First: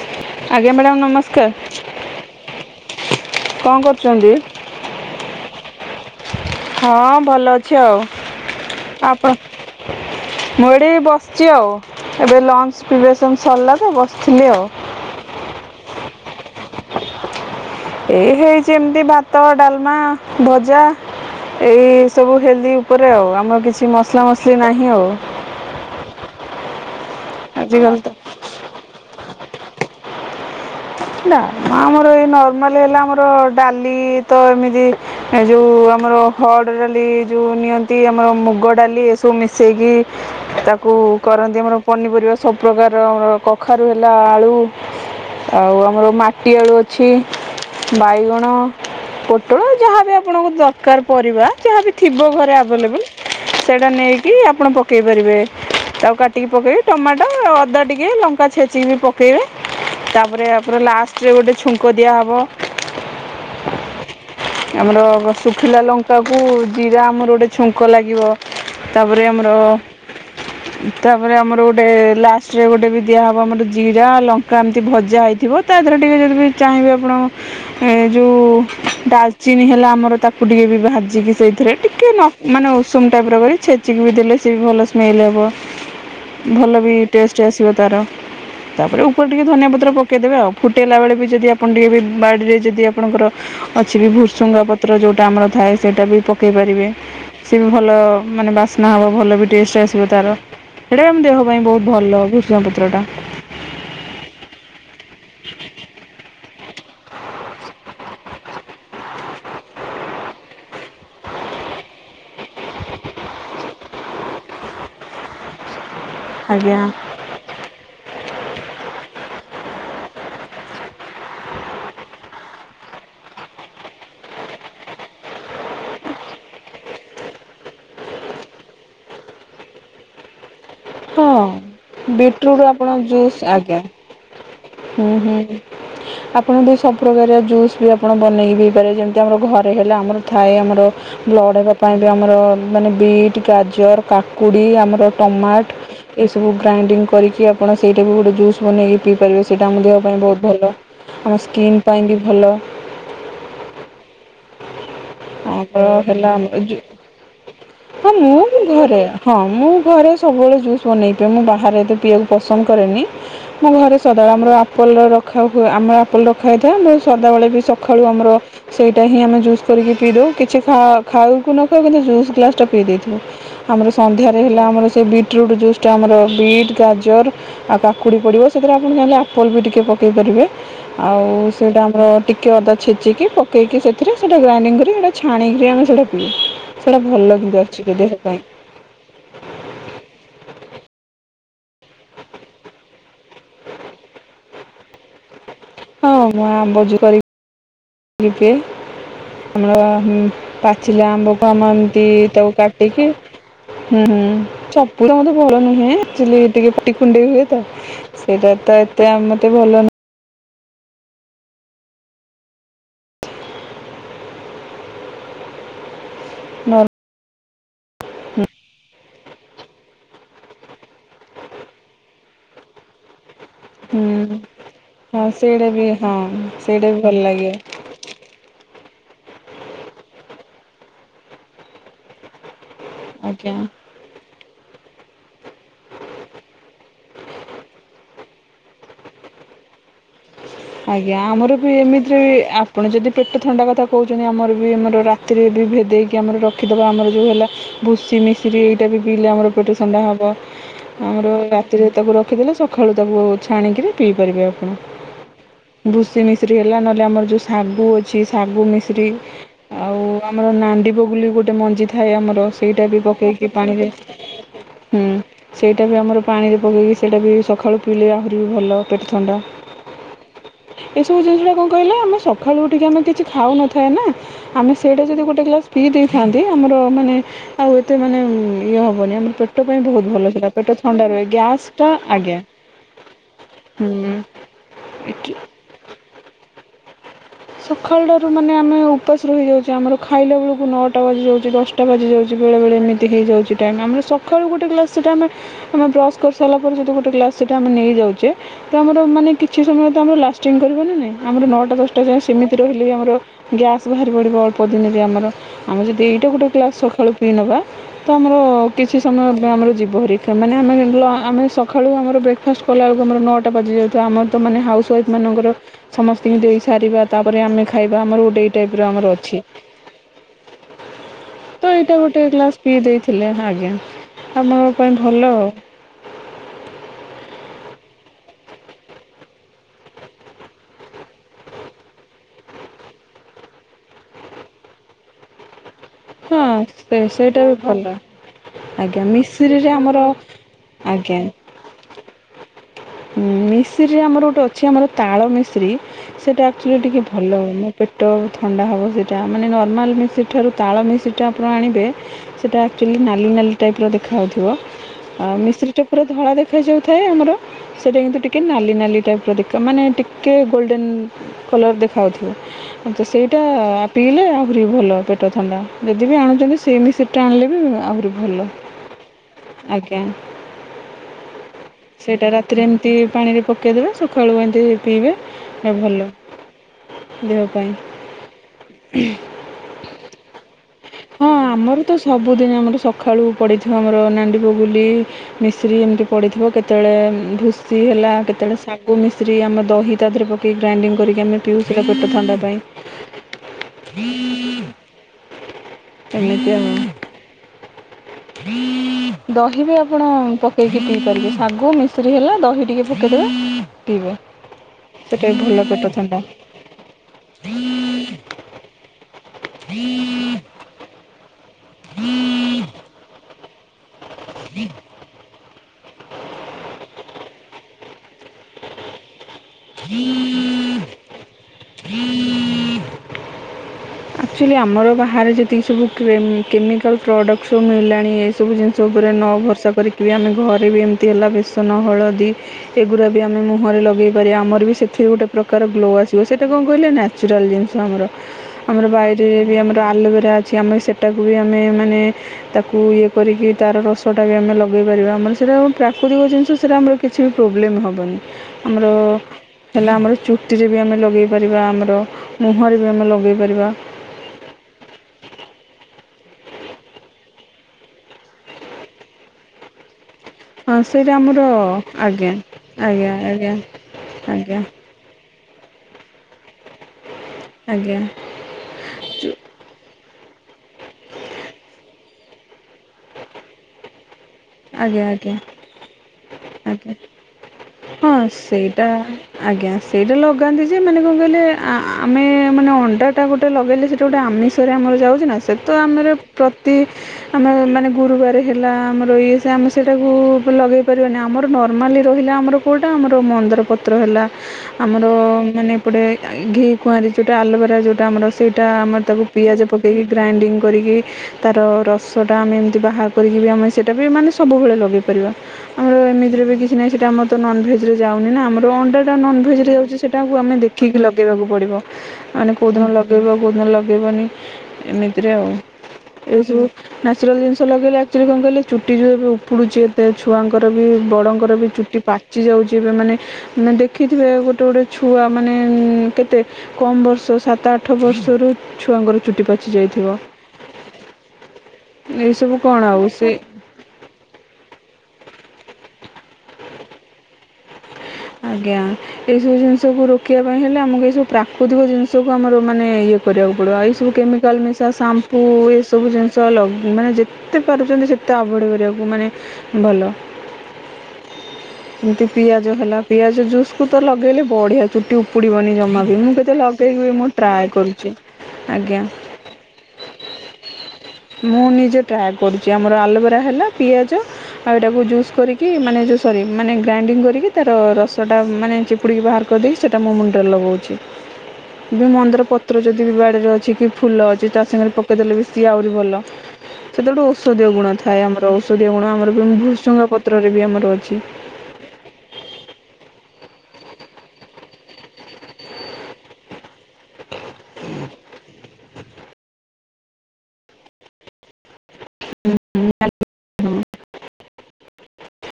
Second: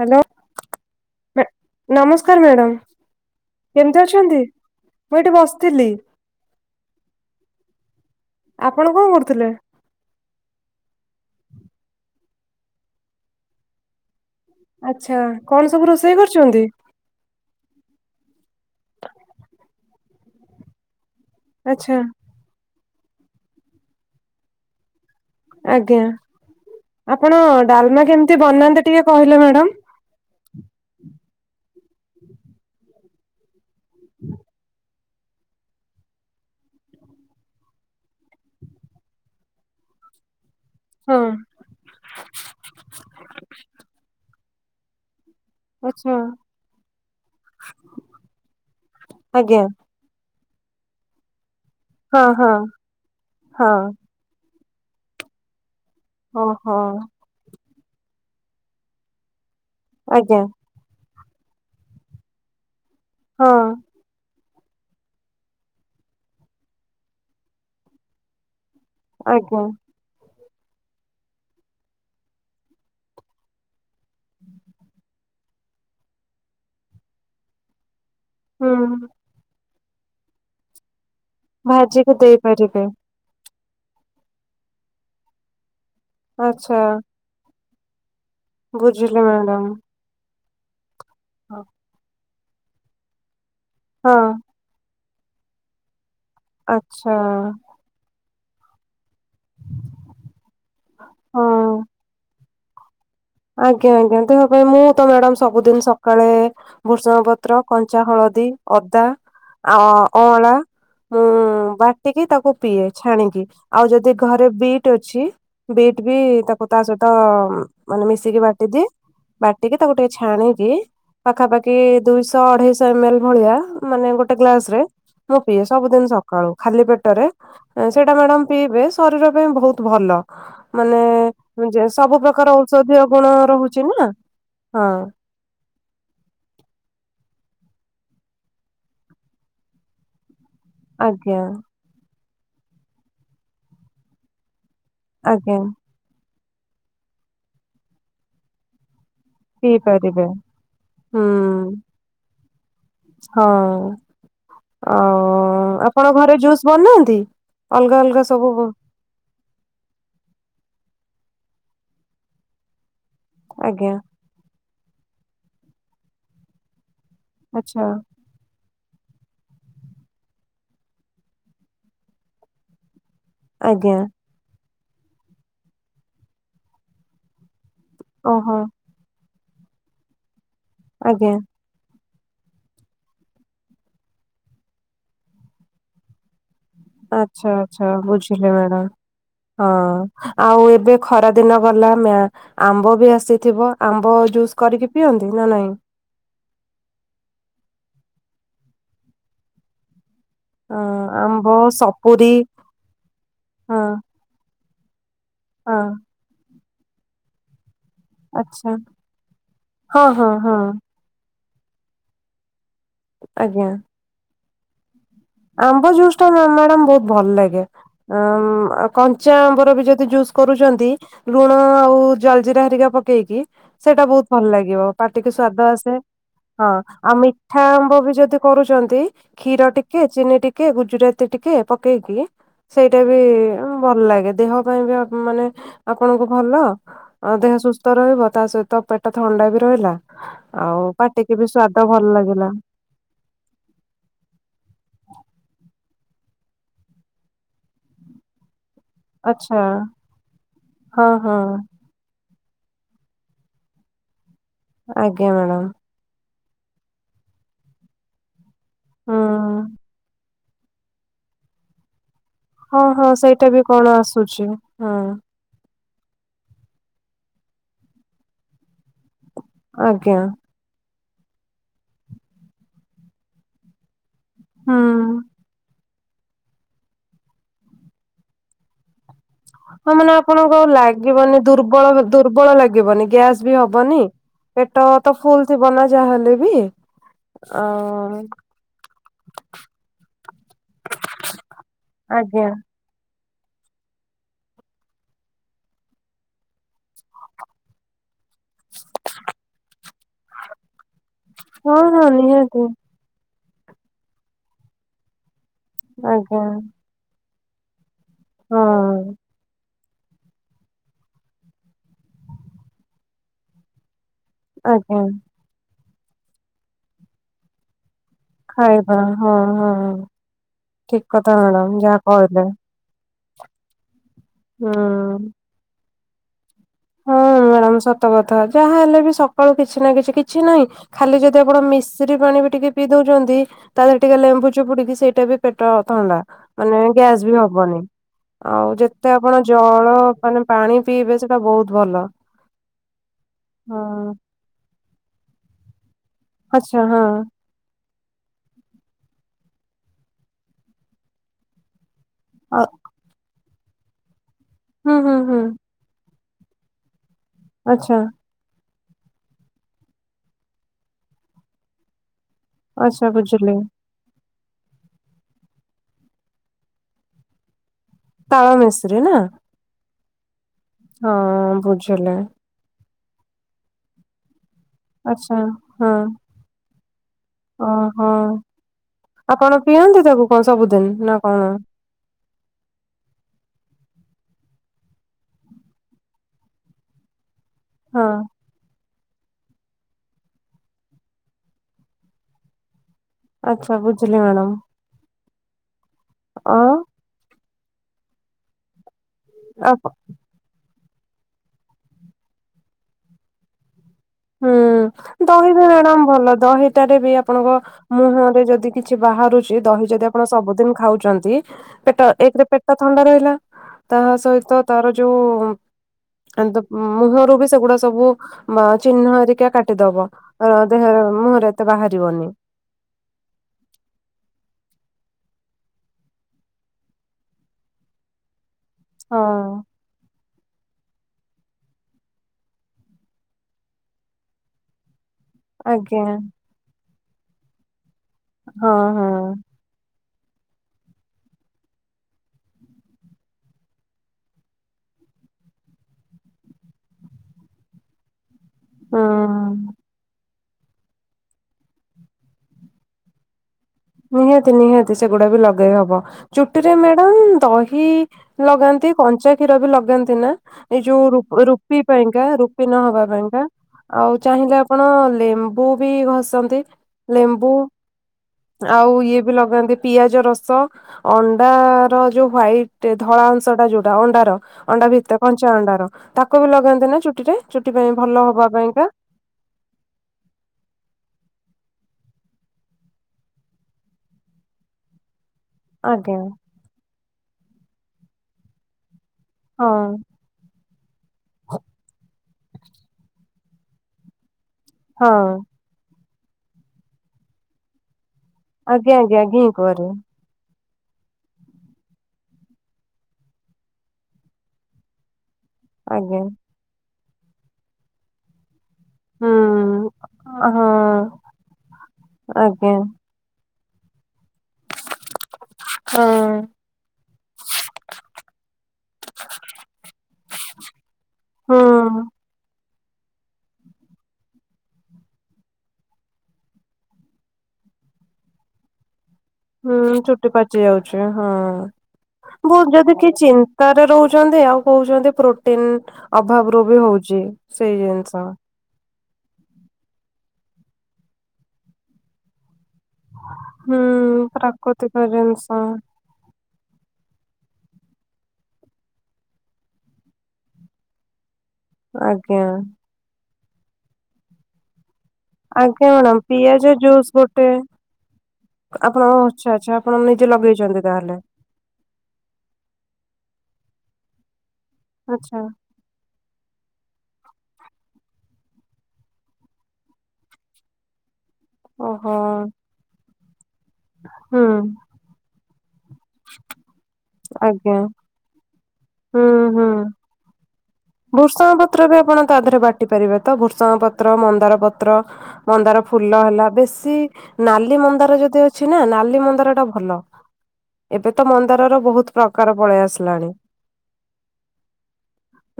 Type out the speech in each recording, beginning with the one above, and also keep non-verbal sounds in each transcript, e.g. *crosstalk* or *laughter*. Hello ଆଜ୍ଞା madam ମ୍ୟା ନମସ୍କାର। ନମସ୍କାର ମ୍ୟାଡ଼ାମ କଣ କେମିତି କରୁଛନ୍ତି? ଅଛନ୍ତି? ମୁଁ ଏଇଠି ବସିଥିଲି। ହଁ ଭଲ ଅଛି ଆଉ ଆପଣ କଣ ଆପ କରୁଥିଲେ? ମୁଁ ଏଠି ବସିଛି ଆଉ, ଏବେ ଲଞ୍ଚ ପ୍ରିପରେସନ୍ ସରିଲା ତ ବସିଥିଲି ଆଉ। ଆଚ୍ଛା କଣ ସବୁ ରୋଷେଇ କରୁଛନ୍ତି? ଏଇ ହେଇଛି ଏମତି ଭାତ, ଡାଲମା, ଭଜା। ଏଇ ଆଚ୍ଛା ସବୁ ହେଲଦି ଉପରେ ଆଉ ଆମର କିଛି ମସଲା ମସଲି ନାହିଁ ଆଉ। ଆଜ୍ଞା ଆପଣ ଆଜିକାଲି ଡାଲମା ତ କେମିତି ବନାନ୍ତି ଟିକେ କହିଲେ ମ୍ୟାଡ଼ାମ? ଆମର ଏଇ ନର୍ମାଲ ହେଲା ଆମର ଡାଲି ତ ଏମିତି ଏ ଯୋଉଁ ଆମର ହରଡ଼ ଡାଲି ଯୋଉଁ ନିଅନ୍ତି ଆମର ମୁଗ ଡାଲି ଏସବୁ ମିଶେଇକି ତାକୁ ହଁ କରନ୍ତି ଆମର ପନିପରିବା ସବୁ ପ୍ରକାର ଆମର କଖାରୁ ହେଲା ଆଳୁ ଆଉ ଆମର ଆଚ୍ଛା ମାଟି ଆଳୁ ଅଛି ବାଇଗଣ ଆଜ୍ଞା ପୋଟଳ ଯାହା ବି *unintelligible* ଆପଣଙ୍କୁ ଦରକାର ପରିବା ଯାହାବି ହଁ ଥିବ ହଁ ଘରେ ଆଭେଲେବୁଲ୍ ହଁ ସେଇଟା ନେଇକି ଆପଣ ପ କେଇ ପାରିବେ ଆଉ କାଟିକି ଓହୋ ପକେଇବେ ଟମାଟୋ ଅଦା ଟିକେ ଲଙ୍କା ଛେଚିକି ବି ପକେଇବେ। ଆଜ୍ଞା ପରେ ଆପର ଲାଷ୍ଟରେ ଗୋଟେ ଛୁଙ୍କ ଦିଆହବ। ହଁ। ଆମର ଗ ଶୁଖିଲା ଲଙ୍କାକୁ ଜିରା ଆମର ଗୋଟେ ଛୁଙ୍କ ଲାଗିବ। ତାପରେ ଆମର ଆଜ୍ଞା ଉଁ ତାପରେ ଆମର ଗୋଟେ ଲାଷ୍ଟରେ ଗୋଟେ ବି ଦିଆ ହବ ଆମର ଜିରା ଲଙ୍କା ଏମିତି ଭଜା ହେଇଥିବ ତା ଦେହରେ ଟିକେ ଯଦି ବି ଚାହିଁବେ ଆପଣ ଏ ଯୋଉ ହୁଁ ଡାଲଚିନି ହେଲା ଆମର ତାକୁ ଟିକେ ବି ଭାଜିିକି ସେଇଥିରେ ଟିକେ ଭାଜିକି ନ ମାନେ ଦେଇପାରିବେ ଉଷୁମ୍ ଟାଇପ୍ ର କରି ଛେଚିକି ବି ଦେଲେ ସେ ବି ଭଲ ସ୍ମେଲ ହବ ଭଲ ଆଚ୍ଛା ବି ଟେଷ୍ଟ ଆସିବ ତାର ତାପରେ ବୁଝିଲି ଉପରେ ଟିକେ ମ୍ୟାଡାମ ଧନିଆ ପତ୍ର ପ କେଇଦେବେ ଆଉ ଫୁଟେଇଲା ବେଳେ ବି ଯଦି ଆପଣ ଟିକେ ବି ବାଡ଼ିରେ ଯଦି ଆପଣଙ୍କର ଅଛି ବି ହଁ ଭୃସ୍ *unintelligible* ଯୋଉଟା ଆମର ଥାଏ ସେଇଟା ବି ପକେଇ ପାରିବେ ଆଚ୍ଛା ସେ ବି ଭଲ ମାନେ ବାସ୍ନା ହବ। ଭଲ ବି ଟେଷ୍ଟ ଆସିବ ତାର ହେଟା ବି ଆମ ଦେହ ପାଇଁ ହଁ ବୋହୁତ ଭଲ ଭେସୁଆଁ ପତ୍ରଟା। ଆଜ୍ଞା ଆଜ୍ଞା ଦେହ ପାଇଁ ମୁଁ ତ ମ୍ୟାଡାମ ସବୁଦିନ ସକାଳେ ବୃଷଙ୍ଗ ପ ତ୍ର କଞ୍ଚା ହଳଦୀ ଅଦା ଆ ଅଁଳ ମୁଁ ବାଟିକି ତାକୁ ପିଏ ଛାଣିକି ଆଉ ଯଦି ଘରେ ବିଟ୍ ଅଛି। ବିଟ ବି ତାକୁ ଆଜ୍ଞା। ତା ସହିତ ଉଁ ମାନେ ମିଶେଇକି ବାଟିଦିଏ। ବାଟିକି ତାକୁ ଟିକେ ଛାଣିଦିଏ। ପାଖାପାଖି ଦୁଇଶହ ଅଢ଼େଇ ଶହ ଏମ ଏଲ ଭଳିଆ ମାନେ ଗୋଟେ ଗ୍ଲାସ ରେ। ମୁଁ ପିଏ ସବୁଦିନ ସକାଳୁ ଖାଲି ପେଟରେ। ଏ‍ଁ ସେଇଟା ମ୍ୟାଡ଼ାମ ପିଇବେ ଶରୀର ପାଇଁ ବୋହୁତ ଭଲ‌। ମାନେ ହଁ ଉଁ ଯେ ସବୁ ପ୍ରକାର ବିଟରୁଟ ଆପଣ ଔଷଧୀୟ ଗୁଣ ଜୁସ୍ ଆଜ୍ଞା ରହୁଛି ନା ହଁ। ହୁଁ ହୁଁ। ଆପଣ ବି ସବୁ ପ୍ରକାରିଆ ଜୁସ୍ ବି ଆପଣ ବନେଇ ବି ପାରିବେ ଯେମିତି ଆମର ଘରେ ହେଲା ଆମର ଥାଏ ଆମର୍ ର ଆଜ୍ଞା ବ୍ଲଡ଼ ହେବା ପାଇଁ ବି ଆମର ମାନେ ବିଟ୍ ଗାଜର କାକୁଡ଼ି ଆମର ଆଜ୍ଞା ଟମାଟ ଏସବୁ ଗ୍ରାଇଣ୍ଡିଙ୍ଗ କରିକି ଆପଣ ସେଇଟାକୁ ଗୋଟେ ଜୁସ୍ ବନେଇକି ପିଇ ପାରିବେ ସ୍ ସେଇଟା ପିଇ ଆମ ଦେହ ପାଇଁ ପାରିବେ ବୋହୁତ ଭଲ ହୁଁ ଆମ ସ୍କିନ୍ ପାଇଁ ବି ଭଲ। ହଁ ଆ ତ ଆଉ ଆପଣ ହେଲା ଘରେ ଜୁସ୍ ଆମର ଜୁ ବନାନ୍ତି? ଅଲଗା ହଁ ଅଲଗା ମୁଁ ସବୁ ବି ବ ଘରେ। ହଁ ମୁଁ ଘରେ ସବୁବେଳେ ଜୁସ୍ ବନେଇକି ପିଏ ମୁଁ ବାହାରେ ଏତେ ପିଇବାକୁ ପସନ୍ଦ କରେନି ମୋ ଆଜ୍ଞା ଘରେ ସ ଦା ବେଳେ ଆମର ଆପଲ ରଖା ହୁଏ ଆମର ଆପଲ ରଖା ହେଇଥାଏ ମୁଁ ସଦାବେଳେ ବି ଆଚ୍ଛା ସକାଳୁ ଆମର ସେଇଟା ହିଁ ଆମେ ଜୁସ୍ କରିକି ପିଇଦଉ କିଛି ଖା-ଖାଉକି ନ ଖଉ କିନ୍ତ ଜୁସ୍ ଗ୍ଲାସ ଟା ପିଇ ଦେଇ ଥିବୁ। ଆମର ଆଜ୍ଞା ସନ୍ଧ୍ୟାରେ ହେଲା ଆମର ସେ ବିଟ ରୁଟ୍ ଜୁସ୍ ଟା ଆମର ବିଟ୍ ଗାଜର ଆ କାକୁଡ଼ି ପଡ଼ିବ ଓହୋ ସେଥିରେ ଆପଣ ଚାହିଁଲେ ଆପଲ୍ ବି ଟିକେ ପକେଇ ପାରିବେ ଆଉ ଆଜ୍ଞା ସ୍ ସେଇଟା ଆମର ଟିକେ ଅଦା ଛେଚିକି ପକେଇକି ସେଥିରେ ସେଟା ଗ୍ରାଇଣ୍ଡିଙ୍ଗ କରିକି ସେଟା ଛାଣିକି ଆମେ ସେଇଟା ପିଉ। ସେଟା ଭଲ ଆଚ୍ଛା କିନ୍ତୁ ଆଚ୍ଛା ଆକ୍ଚୁଆଲି ଦେହ ପାଇଁ ବୁଝିଲି ମ୍ୟାଡାମ ହଁ। ଆଉ ଏବେ ଖରା ଦିନ ଗଲା ମ୍ୟା ଆମ୍ବ ବି ଆସିଥିବ ଆମ୍ବ ଜୁସ୍ କରିକି ପିଅନ୍ତି ନା ନାଇଁ? ହଁ ମୁଁ ଆମ୍ବ ଜୁ କରି *unintelligible* ବି ପିଏ ଆମର ହଁ ପାଚିଲା ଆମ୍ବ ଆମ୍ବକୁ ଆମ ଏମିତି ସପୁରୀ ତାକୁ କାଟିକି ହଁ ହୁଁ ହୁଁ *unintelligible* ପୁରା ମତେ ଭଲ ହଁ ନୁହେଁ ଅକ୍ଚୁଲି ଟିକେ ପାଟି କୁଣ୍ଡେଇ ହୁଏ ତ ସେଇଟା ଆଚ୍ଛା ତ ଏତେ ଆ ମତେ ଭଲ ନ ହଁ ହଁ ହଁ। ଆଜ୍ଞା। ଆମ୍ବ ଜୁସଟା ନୁହଁ ମ୍ୟାଡାମ୍ ନର୍ ବହୁତ୍ ଭଲ ଲାଗେ। ଅ ଆ କଞ୍ଚା ଆମ୍ବରେବି ଯଦି ଜୁସ୍ କରୁଚନ୍ତି ଲୁଣ ଆଉ ଜଲଜିିରା ହରିକା ପକେଇକି ସେଇଟା ବହୁତ୍ ହୁଁ ଭଲ ଲାଗିବ। ହଁ ପାଟିିକି ସ୍ଵାଦ ସେଇଟା ବି ଆସେ ହଁ ହଁ ସେଇଟା ବି ଭଲ ଆଉ ଲାଗେ ମିଠା ଆମ୍ବବି ଯଦି କରୁଚନ୍ତି କ୍ଷୀର ଟିକେ ଚିନି ଟିକେ ଗୁଜୁରାତି ଟିକେ ପକେଇକି ସେଇଟାବି ଆଜ୍ଞା। ଭଲ ଲାଗେ ଦେହ ପାଇଁବି ମାନେ ଆପଣଙ୍କୁ ଭଲ ଦେହ ସୁସ୍ଥ ରହିବ ତାସହିତ ପେଟ ଥଣ୍ଡାବି ରହିଲା। ଆଉ ଆଜ୍ଞା ପାଟିକିବି ଆମର ବି ସ୍୍ୱାଦ ଭଲ ଏମିତିରେ ଲାଗିଲା। ଆପଣ ଯଦି ପେଟ ଥଣ୍ଡା କଥା କହୁଚନ୍ତି ଆମରବି ଆମର ରାତିରେବି ଭେଦେଇକି ଆମର ରଖିଦେବା ଆମର ଯେଉଁ ହେଲା ଭୁସି ମିଶରିି ଏଇଟାବି ପିଇଲେ ଆମର ଆଚ୍ଛା ପେଟ ଥଣ୍ଡା ହେବ ହଁ ଆମର ହଁ ରାତିରେ ତାକୁ ରଖିଦେଲେ ସବୁ ସଖାଳୁ ତାକୁ ଛାଣିକିରି ପିଇପାରିବେ ଆପଣ। ଆଜ୍ଞା ମ୍ୟାଡ଼ମ୍। ଭୁଷି ମିଶ୍ରୀ ହେଲା ନହେଲେ ଆମର ଯେଉଁ ଶାଗୁ ଅଛି ଶାଗୁ ମିଶ୍ରୀ ହୁଁ ଆଉ ଆମର ନାଣ୍ଡି ବଗୁଲି ଗୋଟେ ମଞ୍ଜି ଥାଏ ଆମର ହଁ ସେଇଟାବି ହଁ ସେଇଟା ପକେଇକି ବି କଣ ପାଣିରେ ଆସୁଛି ହଁ ହୁଁ। ସେଇଟାବି ଆମର ପାଣିରେ ପକେଇକି ସେଇଟାବି ସଖାଳୁ ପିଇଲେ ଆହୁରିବି ଭଲ ପେଟ ଥଣ୍ଡା। ଆଜ୍ଞା। ଏସବୁ ଜିନିଷଟା କଣ କହିଲେ ଆମେ ସକାଳୁ ଉଠିକି ଆମେ କିଛି ଖାଉନଥାଉଁ ନା ଆମେ ସେଇଟା ହୁଁ। ଯଦି ଗୋଟେ ଗ୍ଲାସ୍ ପିଇ ଦେଇ ଥାନ୍ତି ଆମର ମାନେ ଆଉ ଏତେ ମାନେ ଇଏ ହେବନି ଆମର ପେଟ ପାଇଁ ହଁ ବହୁତ ମାନେ ଭଲ ସେଟା ଆପଣଙ୍କୁ ଆଉ ପେଟ ଥଣ୍ଡା ରୁହେ ଲାଗିବନି ଗ୍ୟାସ୍ ଟା ଦୁର୍ବଳ ଆଜ୍ଞା ଦୁର୍ବଳ ଲାଗିବନି ଗ୍ୟାସବି ହବନି ହୁଁ ପେଟତ ଫୁଲ୍ ଥିବନା ଯାହାହେଲେବି। ସକାଳୁଠାରୁ ମାନେ ଆମେ ଉପାସ ରହିଯାଉଛେ ଆମର ଖାଇଲା ବେଳକୁ ନଅଟା ବାଜିଯାଉଛି ଦଶ ଟା ବାଜି ଯାଉଛି ଆଜ୍ଞା ବେଳେ ବଳେ ଏମିତି ହେଇଯାଉଚି। ଟାଇମ୍ ଆମ ସକାଳୁ ଗଟେ ଗ୍ଲାସ୍ ସେଟା ଆମେ ବ୍ରସ୍ କରିସାରିଲା ପରେ ଯଦି ଗୋଟେ ଗ୍ଲାସ୍ ସେଇଟା ଆମେ ନେଇଯାଉଛେ। ତ ଆମର ମାନେ କିଛି ସମୟତ ଆମର ଲାଷ୍ଟିଂ କରିବନା ନାଇଁ ଆମର ନଅଟା ହଁ ଦଶ ହଁ ନିହାତି କି ଆମର ଗ୍ୟାସ୍ ବାହାରିିପଡ଼ିବ ଅଳ୍ପ ଦିନରେ ଆମର ଆମେ ଯଦି ଏଇଟା ଆଜ୍ଞା ଗୋଟେ ଗ୍ଲାସ୍‌ ସକାଳୁ ପିଇ ନେବା ତଆମର କିଛି ହଁ ସମୟ ଆମର ଜୀବହାରି। ମାନେ ଆମେ ଆମେ ସକାଳୁ ଆମର ବ୍ରେକ୍ଫାଷ୍ଟ କଲା ବବେଳକୁ ଆମର ନଅଟା ବାଜିଯାଉଥିବ ଆମ ତ ମାନେ ହାଉସ ଆଜ୍ଞା ୱାଇଫ୍ ମାନଙ୍କର ସମସ୍ତଙ୍କୁ ଦେଇ ସାରିବା ତାପରେ ଆମେ ଖାଇବା ଆମର ଏଇ ଟାଇପ୍ର ଖାଇବା ଆମର ହଁ ଅଛି ହଁ ଠିକ୍ କଥା ତ ମ୍ୟାଡ଼ାମ୍ ଏଇଟା ଯାହା ଗୋଟେ କହିଲେ। ଗ୍ଲାସ୍ ପିଇ ଦେଇଥିଲେ ଆଜ୍ଞା ଆପଣଙ୍କ ପାଇଁ ହୁଁ। ଭଲ। ହଁ ମ୍ୟାଡ଼ାମ ସତ କଥା ଯାହା ହେଲେବି ସକାଳୁ କିଛି ନା କିଛି ନାହିଁ ଖାଲି ଯଦି ଆପଣ ମିଶ୍ରୀି ପାଣିବି ଟିକେ ପିଇ ଦଉଚନ୍ତି ତାହେଲେ ଟିକେ ଲେମ୍ବୁ ଚିପୁଡ଼ିକି ସେଇଟା ବି ପେଟ ଥଣ୍ଡା ହଁ ମାନେ ସେ ଗ୍ୟାସବି ସେଇଟା ବି ହବନି। ଭଲ ଆଉ ଆଜ୍ଞା ଯେତେ ଆପଣ ମିଶିରିରେ ଜଳ ଆମର ମାନେ ପାଣି ପିଇବେ ସେଟା ବହୁତ୍ ଭଲ। ଉଁ ମିଶ୍ରିରେ ହଁ ଆମର ଗୋଟେ ଅଛି ଆମର ତାଳ ମିଶ୍ରୀ ସେଇଟା ଆକ୍ଚୁଆଲି ଆଚ୍ଛା ଟିକେ ହଁ ଭଲ ମ ପେଟ ଥଣ୍ଡା ହେବ ସେଇଟା ମାନେ ନର୍ମାଲ ମିସିରି ଠାରୁ ତାଳ ମିଶିରିଟା ଆପଣ ଆଣିବେ ସେଇଟା ଅ ଆକ୍ଚୁଲି ନାଲି ନାଲି ଟାଇପର ଦେଖାହେଉଥିବ ହୁଁ ହୁଁ ହୁଁ ମିଶିରି ପୁରା ଧଳା ଦେଖା ଯାଉଥାଏ ଆମର ଆଚ୍ଛା ସେଇଟା କିନ୍ତୁ ଟି ଟିକେ ନାଲି ନାଲି ଟାଇପ୍ର ଦଖ ମାନେ ଟିକେ ଗୋଲ୍ଡେନ୍ କଲର୍ ଦେଖାଉଥିବ ଆଚ୍ଛା ତସେଇଟା ବୁଝିଲି। ପିଇଲେ ଆହୁରି ଭଲ ପେଟ ଥଣ୍ଡା ଯଦିବି ଆଣୁଚନ୍ତି ସେଇ ମିସିଟ୍ଟା ଆଣିଲେବି ଆହୁରି ଭଲ ତାଳ ମିଶ୍ରିନା? ଆଜ୍ଞା। ହଁ ବୁଝୁ ସେଇଟା ରାତିରେ ଏମିତି ପାଣିରେ ପକାଇଦେବେ ସକାଳୁ *unintelligible* ଆଛା ଏ ହଁ ଭଲ ଦେହ ପାଇଁ ଓହୋ ଆପଣ ପିଅନ୍ତି ତାକୁ କଣ ସବୁଦିନ ନା ହଁ କଣ? ଆମର ତ ସବୁଦିନ ଆମର ସଖାଳୁ ପଡ଼ିଥିବ ଆମର ନାଣ୍ଡି ବଗୁଲି। ମିଶ୍ରୀ ଏମିତି ପଡିଥିବ କେତେବେଳେ ଭୁସି ହଁ ହେଲା କେତେବେଳେ ଶା ଗୁ ମିଶ୍ରି ଆମ ଦହି ତାହରେ ପକେଇକି ଗ୍ରାଇଣ୍ଡିଙ୍ଗ କରିକି ଆମେ ପିଉଥିଲେ ପେଟ ଥଣ୍ଡା ପାଇଁ। ଆଚ୍ଛା ବୁଝିଲି ମ୍ୟାଡ଼ାମ। ଏମିତି ଆଉ। ଦହି ବି ଆପ ଆପଣ ପ ପଇକି ପିଇ ପାରିବେ ଶାଗୁ ମିଶ୍ରି ହେଲା ଦହି ଟିକେ ପକାଇଦେବେ ପିଇବେ। ହୁଁ ସେଇଟା ବି ଦହିି ଭଲ ପେଟ ବାଇଗଣମ ଥଣ୍ଡା ଭଲ ଦହିଟାରେ ବି ଆ ଆପଣଙ୍କ ମୁହଁରେ ଯଦି କିଛି ବାହାରୁଛି ଦହି ଯଦି ଆପଣ ସବୁଦିନ ଖାଉଚନ୍ତି ପେଟ ଏକରେ ପେଟ ଥଣ୍ଡା ରହିଲା। ତାହା ସହିତ ତାର ଯୋଉ ଦ ମୁହଁରୁ ବି ସେଗୁଡା ସବୁ ଅ ଚିହ୍ନ ହେରିକା କାଟିଦବ ଅଁ ଦେହର ମୁହଁରେ ଏତେ ବାହାରିବନି। ଆକ୍ଚୁଆଲି ଆମର ବାହାରେ ଯେତିକି ସବୁ କ୍ରିମ କେମିକାଲ୍ ପ୍ରଡ଼କ୍ଟ ସବୁ ମିଳିଲଣି ଏସବୁ ଜିନିଷ ସବୁରେ ନ ହଁ ଭର୍ଷା କରିକି ବି ଆମେ ଘରେ ବି ଏମିତି ହେଲା ବେସନ ହଳଦୀ ଏଗୁରା ବି ଆମେ ମୁହଁରେ ଲଗେଇ ପାରିବା ଆମର ବି ସେଥିରେ ଗୋଟେ ପ୍ରକାର ଗ୍ଲୋ ଆଜ୍ଞା ଆସିବ ସେଇଟା କଣ କହିଲେ ନ୍ୟାଚୁରାଲ୍ ଜିନିଷ ଆମର। ହଁ ଆମର ହଁ ବାଇରେ ବି ଆମର ଆଲୋବେରା ଅଛି ଆମେ ସେଇଟାକୁ ବି ଆମେ ମାନେ ତାକୁ ଇଏ କରିକି ତାର ରସଟା ବି ଆମେ ଲଗେଇ ପାରିବା ଆମର ସେଇଟା ପ୍ରାକୃତିକ ଜିନିଷ ସେଇଟା ଆମର କିଛି ବି ପ୍ରୋବ୍ଲେମ୍ ହେବନି। ଆମର ହୁଁ ହେଲା ଆମର ଚୁଟିରେ ବି ଆମେ ଲଗେଇ ପାରିବା ଆମର ମୁହଁରେ ବି ଆମେ ଲଗେଇ ପାରିବା। ନିହାତି ନିହାତି ସେଗୁଡା ବି ଲଗେଇ ହବ। ଚୁଟିରେ ମ୍ୟାଡାମ ଦହି ଲଗାନ୍ତି କଞ୍ଚା କ୍ଷୀର ବି ଲଗାନ୍ତି ନା? ହଁ ଏଇ ଯୋଉ ସେଇଟା ରୁ ଆମର ରୁପି ପାଇଁକା ଆଜ୍ଞା ରୁପି ନ ହବା ଆଜ୍ଞା ପାଇଁକା। ଆଉ ଆଜ୍ଞା ଚାହିଁଲେ ଆଜ୍ଞା ଆପଣ ଲେମ୍ବୁ ବି ଘଷନ୍ତି ଲେମ୍ବୁ ଆଜ୍ଞା। ଆଉ ଇଏ ବି ଲଗାନ୍ତି ପିଆଜ ରସ। ଅଣ୍ଡା ର ଯୋଉ ହାଇଟ ଧଳା ଅଂଶ ଟା ଯୋଉଟା ଅଣ୍ଡାର। ଅଣ୍ଡା ଆଜ୍ଞା ଭିତରେ ଆଜ୍ଞା କଞ୍ଚା ଅଣ୍ଡାର ତାକୁ ବି ଲଗାନ୍ତି ଆଜ୍ଞା ନା ଚୁଟିରେ ଚୁଟି ପାଇଁ ହଁ ଭଲ ହବା ସେଇଟା ପାଇଁକା। ଆଜ୍ଞା ସେଇଟା ଲଗାନ୍ତି ଯେ ମାନେ କଣ କହିଲେ ଆ ଆ ଆମେ ମାନେ ଅଣ୍ଡାଟା ଗୋଟେ ଲଗେଇଲେ ସେଇଟି ଗୋଟେ ଆମି *unintelligible* ଆମର ଯାଉଚିନା ସେତୁ ଆମର ଆଜ୍ଞା ପ୍ରତି ଆମେ ମାନେ ଗୁରୁବାର ହେଲା ଆମର ଇଏ ସେ ଆମେ ହଁ ସେଇଟାକୁ ଲଗାଇ ପାରିବାନି ଆମର ନର୍ମାଲି ରହିଲା ଆମର କୋଉଟା ଆମର ମନ୍ଦରପତ୍ର ହେଲା ଆମର ହଁ ମାନେ ଏପଟେ ଘି କୁଆଁରି ଯେଉଁଟା ଆଲୋଭେରା ଯେଉଁଟା ଆମର ସେଇଟା ଆଜ୍ଞା ଆମର ଆଜ୍ଞା ତାକୁ ଘି ପିଆଜ କୁଆଁରୀ ପକେଇକି ଗ୍ରାଇଣ୍ଡିଙ୍ଗ କରିକି ତାର ରସଟା ଆମେ ଏମିତି ବାହାର କରିକି ବି ଆମେ ସେଇଟା ବି ମାନେ ସବୁବେଳେ ଲଗେଇ ପାରିବା। ଆମର ଆଜ୍ଞା ଏମିତିରେ ବି କିଛି ନାହିଁ ସେଟା ଆମର ତ ନନ୍ ଭେଜ ରେ ଯାଉନି ନା ଆମର ଅଣ୍ଡେର *unintelligible* ନନ ଭେଜରେ ହୁଁ ଯାଉଛି ସେଟାକୁ ଆମେ ହଁ ଦେଖିକି ଲଗେଇବାକୁ ପଡିବ ମାନେ ଆଜ୍ଞା। କୋଉ ଦିନ ଲଗେଇବ କୋଉ ଦିନ ଲଗେଇବନି ଏମିତିରେ ଆଉ। ହଁ ଏ ସବୁ ନ୍ୟଚୁରାଲ ଜିନିଷ ଲଗେଇଲେ ଆକଚୁଆଲି କଣ କହିଲେ ଚୁଟି ଯୋଉ ଏ ଉପୁଡଛି ଏତେ ଛୁଆଙ୍କ ର ବି ବଡ଼ଙ୍କର ବି ଚୁଟି ହୁଁ ପାଚି ଯାଉଛି ଏବେ ମାନେ ମାନେ ଦେଖିଥିବେ ଗୋଟେ ଗୋଟେ ଛୁଆ ମାନେ କେତେ କମ ବର୍ଷ ସାତ ଆଠ ବର୍ଷରୁ ଛୁଆଙ୍କ ହୁଁ ଚୁଟି ପାଚି ଯାଉଛି ହଁ, ଏଇସବୁ ବହୁତ କଣ ଯଦି ଆଉ କି ଚି ସେ ତା ରେ ରହୁଛନ୍ତି ଆଉ କହୁଛନ୍ତି, ପ୍ରୋଟିନ ଅଭାବ ରୁ ବି ହଉଛି ସେଇ ଜିନିଷ। ଆଜ୍ଞା, ଏଇସବୁ ଜିନିଷକୁ ରୋକିବା ପାଇଁ ହେଲେ ଆମକୁ ଏଇସବୁ ପ୍ରାକୃତିକ ଜିନିଷକୁ ଆମର ମାନେ ଇଏ କରିବାକୁ ହୁଁ ପଡିବ ଏଇ ସବୁ କେମିକାଲ ମିଶା ପ୍ରାକୃତିକ ସାମ୍ପୁ ଜିନିଷ ଏସବୁ ଜିନି ମାନେ ଯେତେ ପାରୁଛନ୍ତି ସେତେ ଆଭୋର୍ଡ଼୍ କରିବାକୁ ମାନେ ଭଲ ଏମତି ଆଜ୍ଞା। ପିଆଜ ହେଲା ପିଆଜ ଜୁସ କୁ ତ ଲଗେଇଲେ ବଢିଆ ଚୁଟି ଉ ପୁଡିବନି ଆଜ୍ଞା ଜମା ବି ମ୍ୟାଡାମ ମୁଁ କେତେ ପିଆଜ ଜୁସ୍ ଲଗେଇହୁଏ ମୁ ଗୋଟେ ଟ୍ରାଏ କରୁଛି। ଆଜ୍ଞା। ଆପଣ ଆଚ୍ଛା ଆଚ୍ଛା ଆପଣ ନିଜେ ଲଗେଇଚନ୍ତି ତାହେଲେ। ମୁଁ ନିଜେ ଟ୍ରାଏ କରୁଛି, ଆମର ଆଲୋଭେରା ହେଲା ପିଆଜ ଆଉ ଏଇଟାକୁ ଜୁସ୍ ଆଚ୍ଛା କରିକି ମାନେ ସରି ମାନେ ଗ୍ରାଇଣ୍ଡିଙ୍ଗ କରିକି ତାର ରସଟା ମାନେ ଚିପୁଡ଼ିକି ବାହାର କରିଦେଇ ସେଟା ମୋ ମୁଣ୍ଡରେ ଲଗଉଛି। ଓହୋ ମନ୍ଦାର ପତ୍ର ଯଦି ବାଡିରେ ଅଛି କି ଫୁଲ ହୁଁ ଅଛି ତା ସାଙ୍ଗରେ ପ ପକେଇଦେଲେ ବି ସିଏ ଆହୁରି ଭଲ ସେତ ଗୋଟେ ଓଷଦିଅ ଆଜ୍ଞା ଗୁଣ ଥାଏ, ଆମର ଔଷଧୀୟ ଗୁଣ ଆମର ଭୃସୁଙ୍ଗ ପତ୍ରରେ ବି ଆମର ଅଛି ଭୃସଙ୍ଗ ପତ୍ର ବି ଆପଣ ତା ଦେହରେ ବାଟି ପାରିବେ ତ ଭୃସାଙ୍ଗ ପତ୍ର, ମନ୍ଦାର ପତ୍ର। ମନ୍ଦାର ଫୁଲ ହେଲା ବେଶି ନାଲି ମନ୍ଦାର ଯଦି ଅଛି ନା ନାଲି ମନ୍ଦାର ଟା ଭଲ ଏବେ ତ ମନ୍ଦାରର ବହୁତ ପ୍ରକାର ପଳେଇ ଆସିଲାଣି।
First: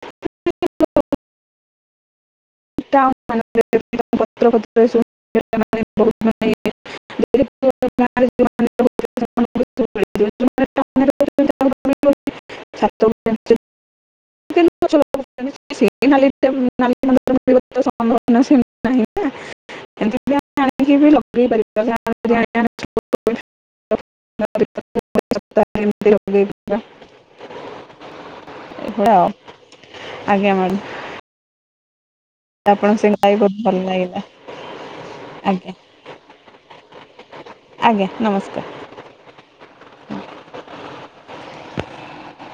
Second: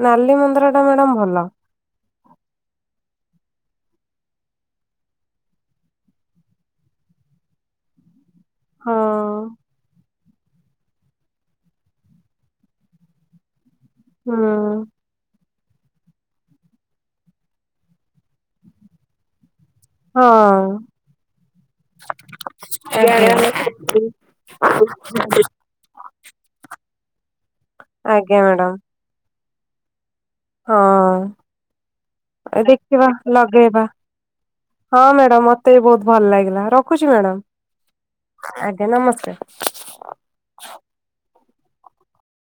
ନାଲି ମନ୍ଦାର ଟା ମ୍ୟାଡ଼ାମ ଭଲ। *unintelligible* ଗାଁରେ ଯେଉଁମାନେ ହଁ। ରହୁଛନ୍ତି ସେମାନଙ୍କୁ ସବୁ ମିଳିଯିବ ଯେଉଁମାନେ ଟାଉନରେ *unintelligible* ହୁଁ *unintelligible* ହଁ *unintelligible* *unintelligible* ଆଜ୍ଞା *unintelligible* *unintelligible* *unintelligible* ଆଜ୍ଞା ମ୍ୟାଡ଼ାାମ। *unintelligible* ଆଉ ଆଜ୍ଞା ମ୍ୟାଡ଼ାମ। ହଁ ଆ ଦେଖିବା, ସାଙ୍ଗେ କଥା ହେଇ ବହୁତ ଲଗେଇବା। ଭଲ ଲାଗିଲା ହଁ ମ୍ୟାଡାମ ଆଜ୍ଞା ମତେବି ବହୁତ ଭଲ ଲାଗିଲା, ରଖୁଛି ଆଜ୍ଞା ନମସ୍କାର ମ୍ୟାଡ଼ାମ। ଆଜ୍ଞା ନମସ୍କାର।